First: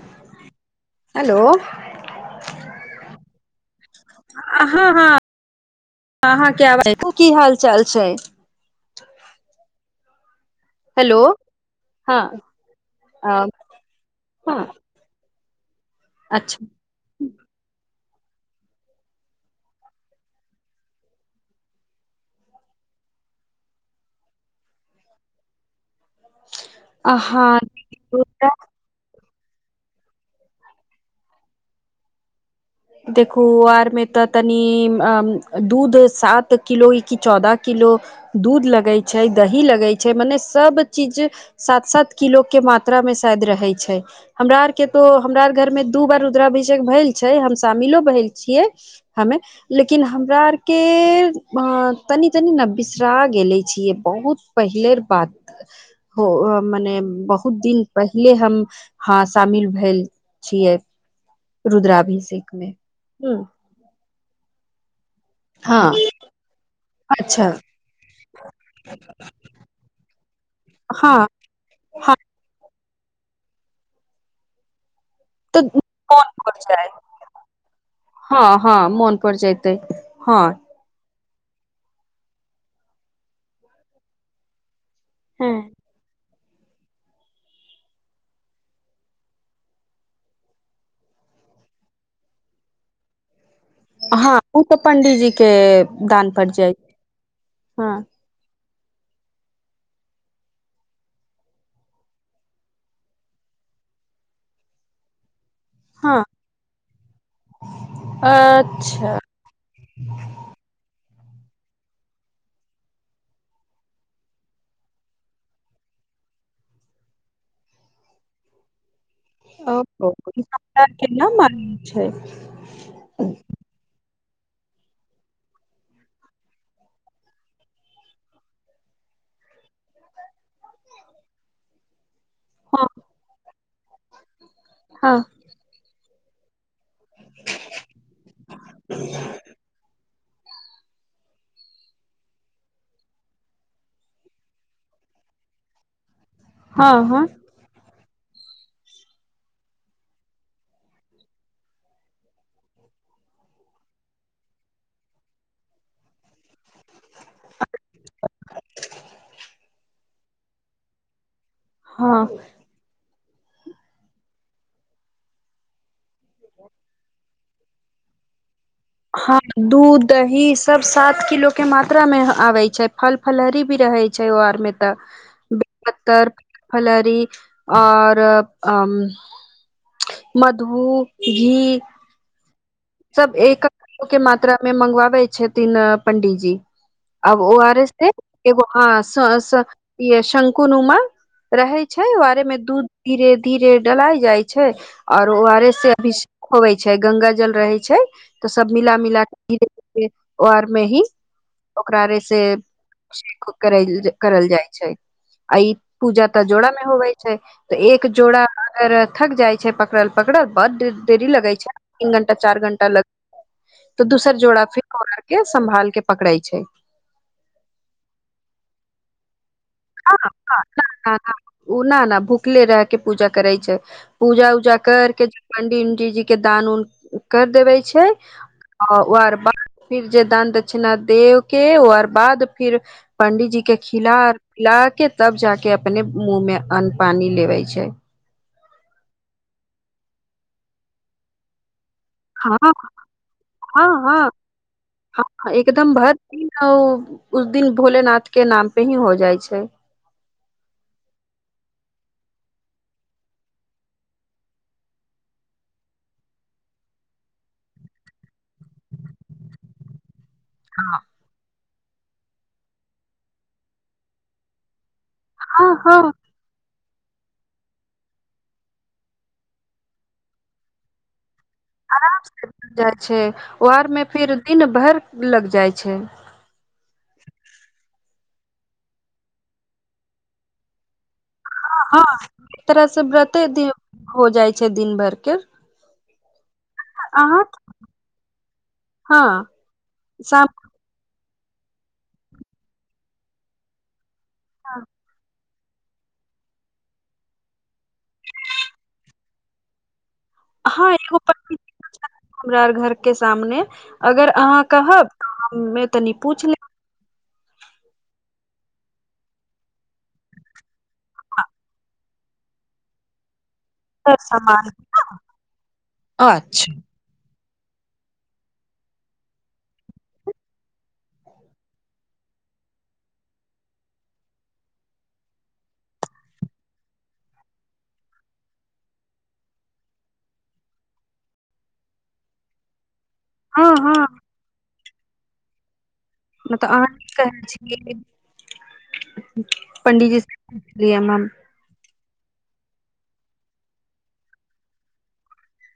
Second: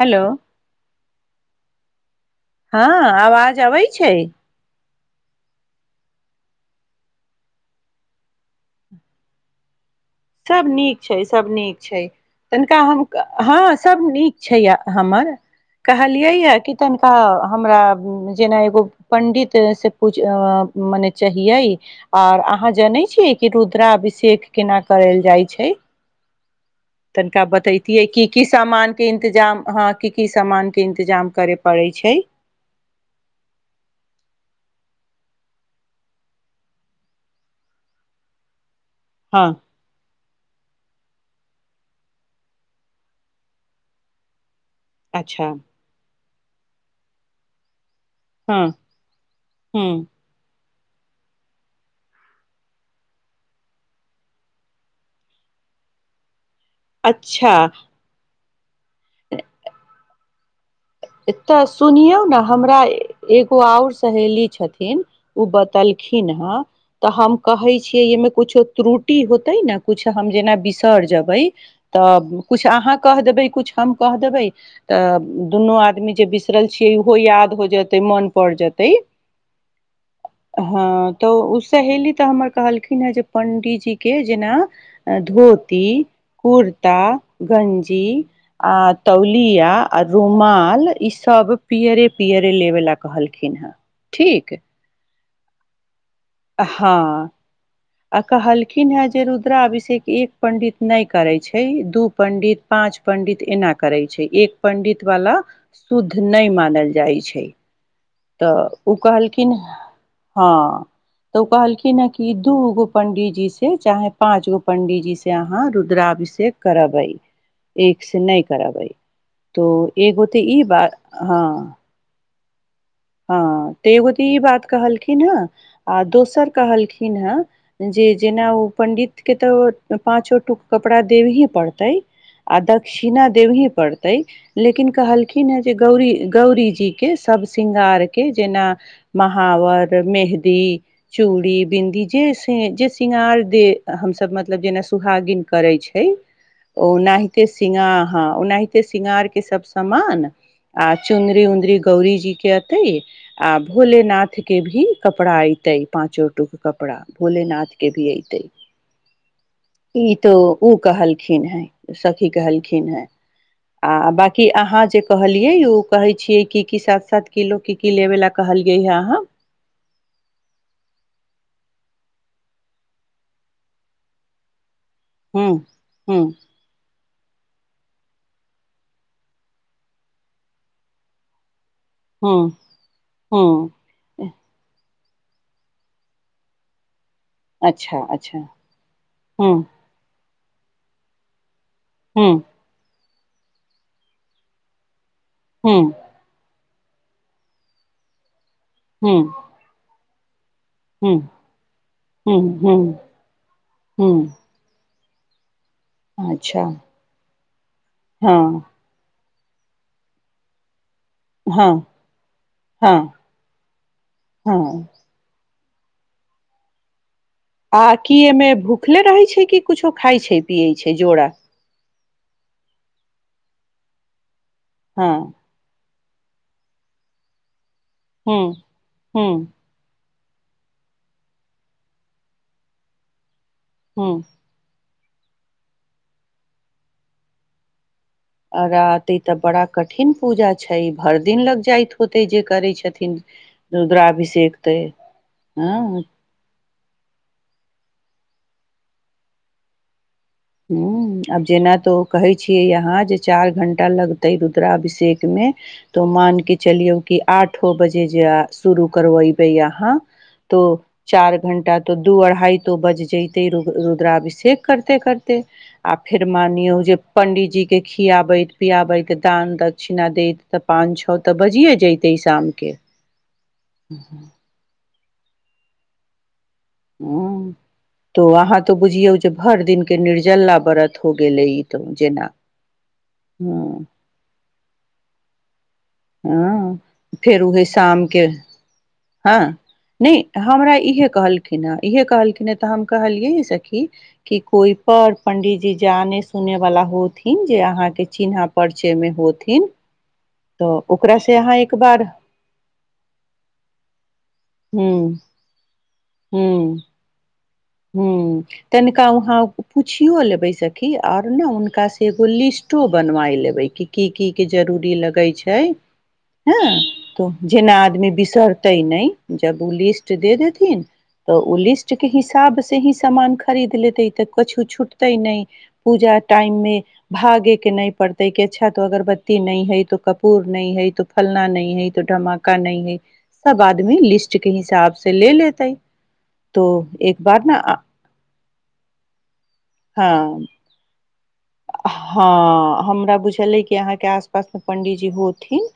Hello hello हँ आवाज अबै छै हँ हँ अहाँके आवाज की हाल चाल छै सभ नीक छै हेलो सभ नीक छै हँ तनिका हम अ, हँ सभ नीक छै हँ हमर कहलिया यए अच्छा कि तनिका हमरा जेना एगो पंडित से पू मने चाहियै आर अहाँ जानै छीयै कि रुद्राभिषेक केना करल जाइ छै तनिकाह हँ बतयति की की सामानके इ इन्तजाम हँ क की सामानके इन्तजाम करय पड़ैत छै देखू आर मे तऽ तनी दूध सात किलो कि चौदह किलो दूध लग लगै छै हँ दही लगै छै मने सब चीज सात सात किलो के मात्रा मे शायद रहे छै हमरा आर के के तो हमरा अच्छा घर मे दू बार रुद्राभिषेक भेल छै हम सामीलो भैल छियै हँ हमे हँ लेकिन हमरा आर के के तनी तनी न बिसरा गेले छियै बहुत पहिले बात हो मने अच्छा बहुत दिन पहिले हम [inaudible] हँ शामिल भेल छियै तऽ सुनियौ ने रुद्राभिषेक मे हमरा एगो आउर सहेली छथिन ओ हँ बतलखिन ह हम अच्छा कहे छिये अहि मे जे तुरुटी जे हम जेना बिसरि हँ जैब्ये हँ त आहा कह देबै कुछ हम कह देबै तऽ तऽ दुनू आद जे मोन पर बिसरल जाय छियै ओहो याद हो जेतै मन हँ पर जेतै हँ मोन पर जयतै हँ हा तऽ ओ सहेली तऽ हमर कहलखिन हे जे पण्डीजी के जेना धोती कुर्ता गंजी आ तौलिया आ रुमाल ई सब पियरे पियरे लेबे ला कहल हां उ तऽ पंडिजी केऽ दान परड़ जाइत हँ आ कहल खिन हे जे रुद्रा अभिषेक एक पण्डित नहि करय छै दू पण्डित पाँच पण्डित एना करय छै एक पण्डित वाला शुद्ध हँ नहि मानल जाइ छै तऽ ओ अच्छा कहलखिन हं तऽ ओ कहलखिन है कि दू गो पंडीजी से चाहे पांच गो पंडीजी से अहाँ रुद्राभिषेक करबै एक से नहि करबै तो ओ एगो तऽ ई सबटा बात केना मालुम हँ छै [inaudible] हँ तो एगो तऽ ई बात कहलखिन हें आ दोसर कहलखिन हेँ जे जेना ओ पंडितकें तऽ पांचो टुक कपड़ा देबहे पड़तै आ हँ दक्षिणा देबही पड़तै लेकिन कहलखिन हँ जे गौरी गौरीजी के सबसँ श्रृंगारकें जेना महावर मेहं दी चूड़ी बिन्दी जे जे शृंगार दे हमसभ मतलब जेना सुहागिन करय छै हँ हँ ओनाहिते सिंगा हँ ओनाहिते शृंगार के सब समामान आ चुन्दरी उँदरी गौरी जी के एतय आ भोलेनाथ के भी कपड़ा ऐतै पाचो टुक कपड़ा भोलेनाथ के भी ऐतय ई तो ओ कहलखिन इन हैं सखी हँ कहलखिन हैं आ बांकी अहाँ जे कहलियै ओ कहै छियै की की साथ साथ किलो की की लेबे लाए कहल हँ दूध दही सब सात किलो के मा त्राहमे आबय छै फल फलहरी भी रहय छै ओ आरमे हूँ ब हूँ प्तर फलारी आओर अ मधु घी हँ सब एकक गोके मात्रामे मंगबा बय छथिन पंडिजी अब ओ आर एस अच्छा अच्छा एगो ह सह हूँ सह सं कोन उमर रहय छै ओ हूँ आरेमे दूध धीरे धीरे डलाइ जाइ छै आओर ओ आर एस हूँ से अभि होबय छै गंगा जल रहय छै तऽ सब मिला हूँ मिला क एक ओ आरमे ही हूँ ओकरा रे हूँ हूँ शेख हूँ करल जाय छै आ ई पूजा तऽ अच्छा जोड़ा मे होबय छै तऽ एक जोड़ा हँ अगर थक जाइ छै पकड़ल पकड़ल बड् देरी लगै छै हँ तीन घंटा चार घंटा त लग हँ त दूसर जोड़ा हँ फिर ओराके सम्भाल के पकड़ै छै आ की एहिमे भूखले रहय छै कि कुछो खाइ छै पियै छै जोड़ा ओ न न भूखले रह के पूजा करै छै पूजा उ जा हँ कर के पंडिजी डिजी के दान ऊन कर देबय छै हूँ हूँ उआर बाद फिर जे दान दक्षिणा देव के आर बाद फिर पंडिजी के खिलाा हूँ आओर जा के तब जाके अपने मुँह मे अन्न पानी लेबय छै रात तऽ बड़ा कठिन पूजा छै भरि दिन लग जाइत होते जे हाँ करै छथिन हाँ हाँ रुद्राभिषेक तऽ हं हँ एकदम भरि दिन ओ उस दिन भोलेनाथकें नाम पे ही हो जाइ छै हं आब जेना तऽ ओ कहै छियै यहाँ जे चार घण्टा लगतै रुद्राभिषेकमे तऽ मान के चलियौ कि आठो बजे जे शुरू करबइ बई अहाँ तो चार घण्टा तो दू अढ़ाई तो बज जैतय रुद्रा रुद्राभिषेक करते करते ए हँ आ हँ फेर मानियौ जे पंडितजी के खियाबैत पियाबैत दान दक्षिणा दैत त पान छौ आराम से मिल जाइ छै उहेर मे फिर दिन भरि लग जाइ छै उं तो अहाँ तो बुझियौ जे भरि दिन के निर्जल्ला बरत हो गेलय ई तऽ हँ जेना एक तरह से व्रते दि हूं हो जाय छै च्छा दिन भरके हं फेर ओहे शामके हँ नहि शाम हमरा इहे कहल खिन इहे कहलखिन तऽ हम कहलियै सखी कि कोइ प'र पंडित जे जानय सुनय बला होथिन जे अहाँके चिन्हा परिचयमे होथिन तऽ हं एगो ओकरा से अहाँ एक पंडित बार हमरा और घर के सामने अगर अहाँ हूँ कहब त हम्मे तनि पूछ लेब हुं तनिका वहाँ पुछियो लेबय सखी आर ने हुनकासँ एगो लिस्टो बनबाय लेबय की हुनकर की के सामान जरूरी के लगय छै न। हँ अच्छा तो जेना आदमी बिसरतै नहि जब ओ लिस्ट दे देथिन तऽ ओ लिस्ट के हिस आब से ही हिसाब से ही सामान खरीद लेतय तऽ कछु छूटतै नहि पूजा टाइम मे भागे के नहि पड़ते कि अच्छा तो अगरबत्ती न हइ तो कपूर न हइ तो फलना न हइ तो ढमाका न हइ सब हँ हँ आदमी लिस्ट के हिसाब स से ले लेतै नै त तो अहाँ एक कहय बार न छियै पंडिजी से हँ बात करैया मम्मी हँ हमरा बुझल अइ कि अहाँके आस पासमे पण्डीजी होथिन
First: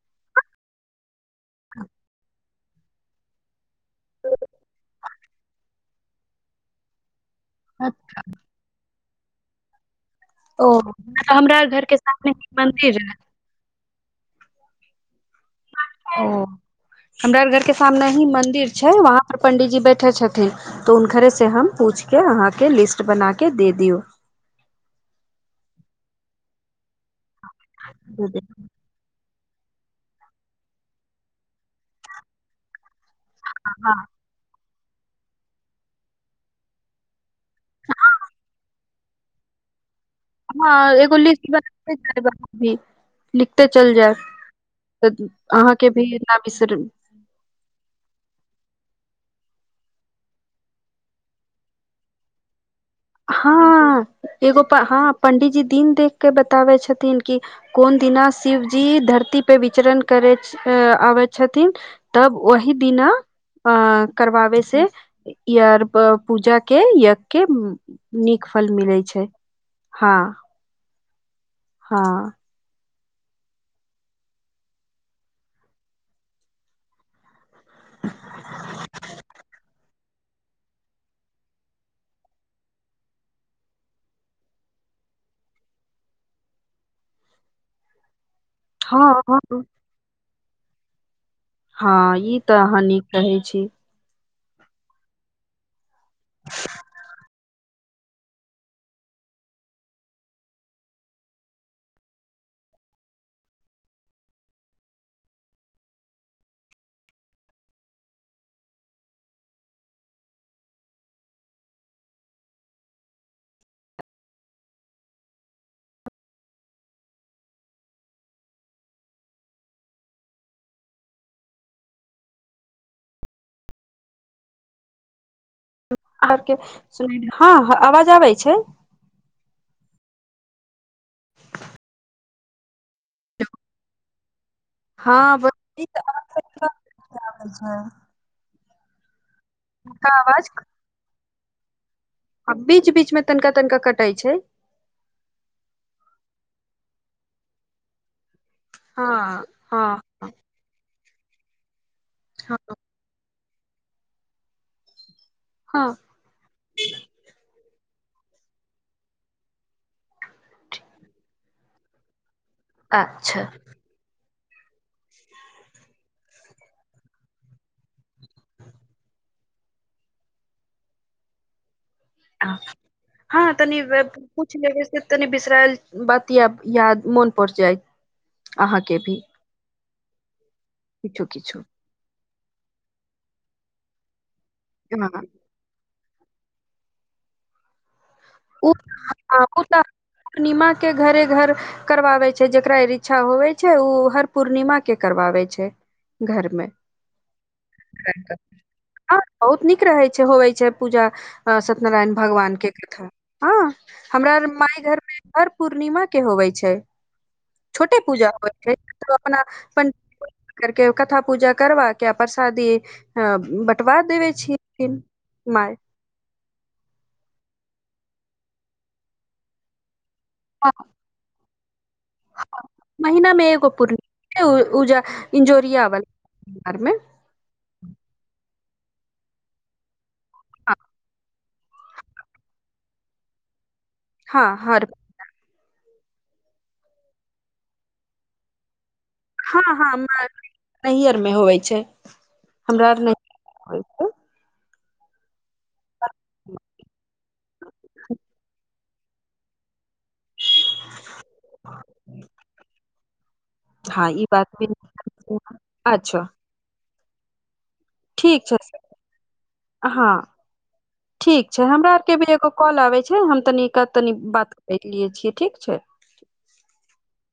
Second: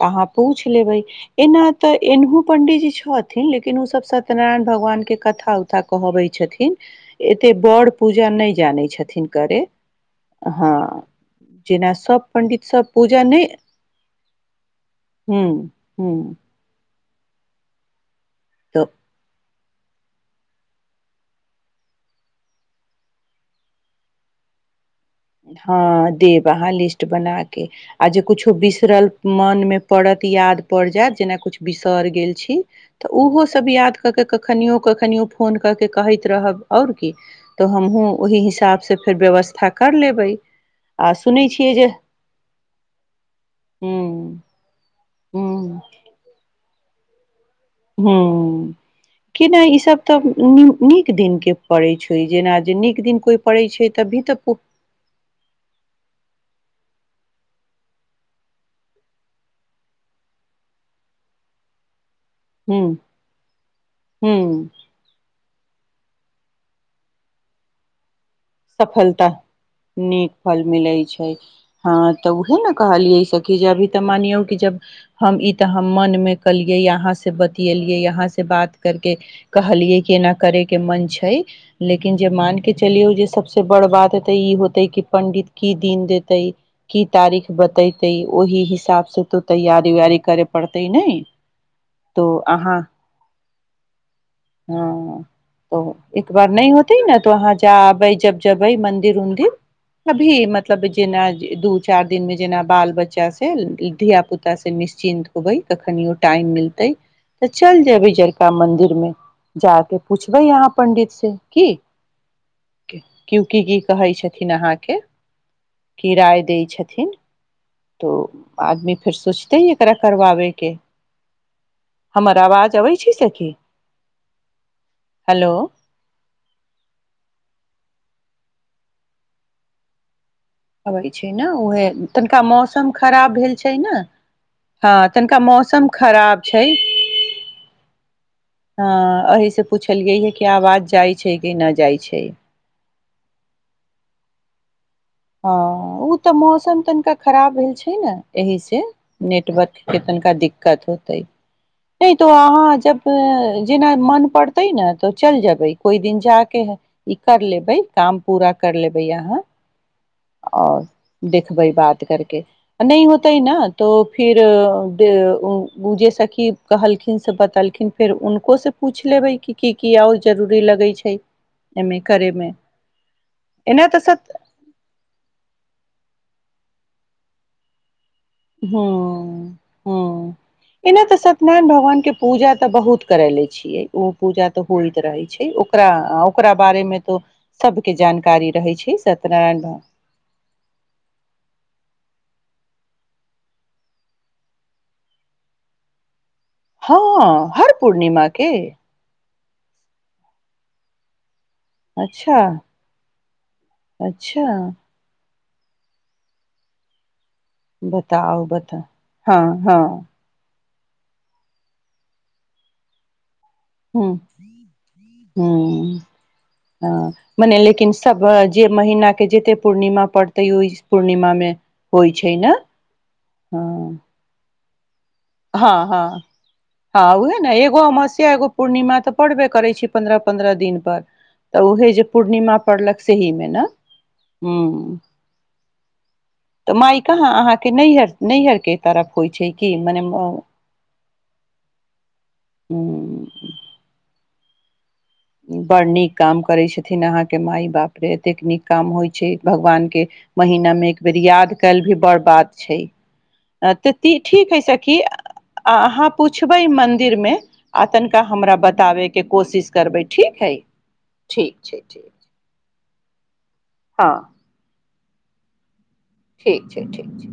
तऽ अहाँ पूछि लेबय एना तऽ एनहु पंडिजी छथिन लेकिन ओसभ सत्यनारायण भगवानके कथा उथा कहबै छथिन एते बड़ अ पूजा नहि जानय छथि थिन करय ओ हँ नहि तऽ हमरा आर घर जेना के सभ सामने ही पण्डितसभ मंदिर पूजा नहि हुं हुं ओ हमरा आर घर के सामने मंदिर छै वहाँ पर पंडितजी बैठय छथिन तऽ हुनकरे से हम पूछिके अहाँके लिस्ट बनाके दे दियौ हँ देब अहाँ लिस्ट बना के के आ जे हँ कुछो बिसरल मन मे पड़त याद पड़ जायत जेना कुछ बिसर गेल छी तऽ उहो सब याद कऽ के कखनियो कखनियों फोन क' के कहैत रहब और की हमहुँ ओहि हिसाब से फेर व्यवस्था कर लेबै ह आ एगो सुनै लिस्ट छियै जे बनाे जाय भी लिखते चल जायब हूं त हूं अहाँके भी न बिसर [inaudible] ह किना ईसभ तऽ नीक दिन के पड़ैत छै जेना जे नीक दिन कोइ पड़ैत छै हाँ तभी तऽ एगो हाँ पंडीजी दिन देख के बताबे छथिन कि कोन दिना शिवजी धरती पे विचरण करै आबै छथिन तब वही हूं दिना अ हूं करबाबै से यार पूजा के यज्ञ के नीक फल मिलै छै सफलता हँ नीक फल मिलय छय [unintelligible] हँ तऽ उहे ने कहलिय सब अभी तऽ मानियौ कि जब हम ई तऽ हम मन मे कलिये अहाँ से बतियलियै यहाँ से बात करके कहलियै कि एना करे के मन छै लेकिन जे मान के चलियऔ जे सब से बड़ बात हेते ई होते क पंडित की दिन देतै की तारीख बतैतै ओहि हिसाब हँ से तू हँ तैयारी उयारी करे पड़तै नहि हँ ई तऽ अहाँ नीक कहय छी हँ त एक बार नहि होतेै न तो अहाँ जाबै जब जेबय मंदिर उनदिर अभी मतलब जेना दू चार दिन मे जेना बाल बच्चा से धिया पुता से निश्चिन्त होबै कखनो टाइम मिलते तऽ चल जेबय जरका मदिर मे जााक पुछबै यहाँ पंडित से की क्युकी की कहैय छथिन अहाँ के की राय दैय छथिन तो आदमी कुछ पुछतै न एकरा करबाबे के हमर अबाज अबै छैय सखी हेलो सु हँ हँ आवाज आबैय छै अबै छै ने उएह तनिका मौसम खराब भेल छै ने हँ तनिका ब मौसम खराब छै आबै छै। हँ अहिस पूछलिय हन कि आवाज जाइ छै के न जाइ छै आ बीच बीच मे तनिका तनिका कटै छै हँ ओ तऽ मौसम तनिका खराब भेल छै ने एहि से हँ नेटवर्क हँ के तनिका दिक्कत होयत तै नहि तो हँ अहाँ जब जेना मन पड़ते ने तऽ चल जेबय हँ कोई दिन जााक है ई कर लेबय काम पूरा कर लेबय अहाँ आओर देखखबै बात करके नहि होता ही अच्छा न तो फिर जे उ उजे सखी कहलखिन से बतेलखिन फेर हुनकोसँ पूछि लेबै कि की क आओर जरूरी लगय छै एमे करे मे हँ तनी एना तऽ सत पूछ लेबै से तनि बिसराल बात याद मोन पड़ जाय अहाँके भी हँ हँ एना तऽ किछु किछु सत्यनारायण भगवान के पूजा तऽ बहुत करैले छियै ओ पूजा तऽ होइत हँ रहै छै ओकरा ओकरा बारे मे तो सबके जान ओ तऽ पूर्णिमा के घरे घर करवाबे छै जेकरा इच्छा होवे छै ओ हर पूर्णिमा के करवाबै छय हंउआ हर पूर्णिमा के हँ बहुत नीक रहै छै होवै छै पूजा सत्यनारायण अच्छा भगवान के कथा हँ हमरा अच्छा माय घरमे ओर पूर्णिमा के होबै छै छोटे पूजा बताउ होवे छै बता तो अपना हाँ हाँ पंडित करके कथा पूजा करबा के प्रसादी अब बँटवा हूँ देबे छीय खिन माय ह मने लेकिन सभ जे महीनाके जते पूर्णिमा पड़तै तै स ओइ पूर्णिमामे महिनामे एगो हँ पूर्णिमा पूजा हँ हँ हँ उहे न एगो अमस्या एगो पूर्णिमा तऽ पड़बे करय छी पन्द्रह पन्द्रह दिन पर तऽ उहे जे पूर्णिमा पड़लक सही मे ने हाँ हर हूँ तऽ माय कहाँ अहाँके नैहर नैहरके हँ हँ माय नैहर में होबइ छै हमरा आर हूँ नैहर में होइ छै बड नीक काम करै छथिन अहाँके माय बाप रे एतेक नीक काम होइ छै भगवान के महिनामे एक बेर याद कयल भी बड़ बात छै अ त हँ तै ई बात ठीक हइ भी सखी अहाँ अच्छा पुछबै मइ फिर मे आ तनिका हमरा बतावे के कोशिश करबय हां ठीक छै हमरा आर के भी एगो काॅल आबैछै हँ हँ तनि एक तनी हँ बात करय लियए छियै ठीक छै ठीक छै ठीक छै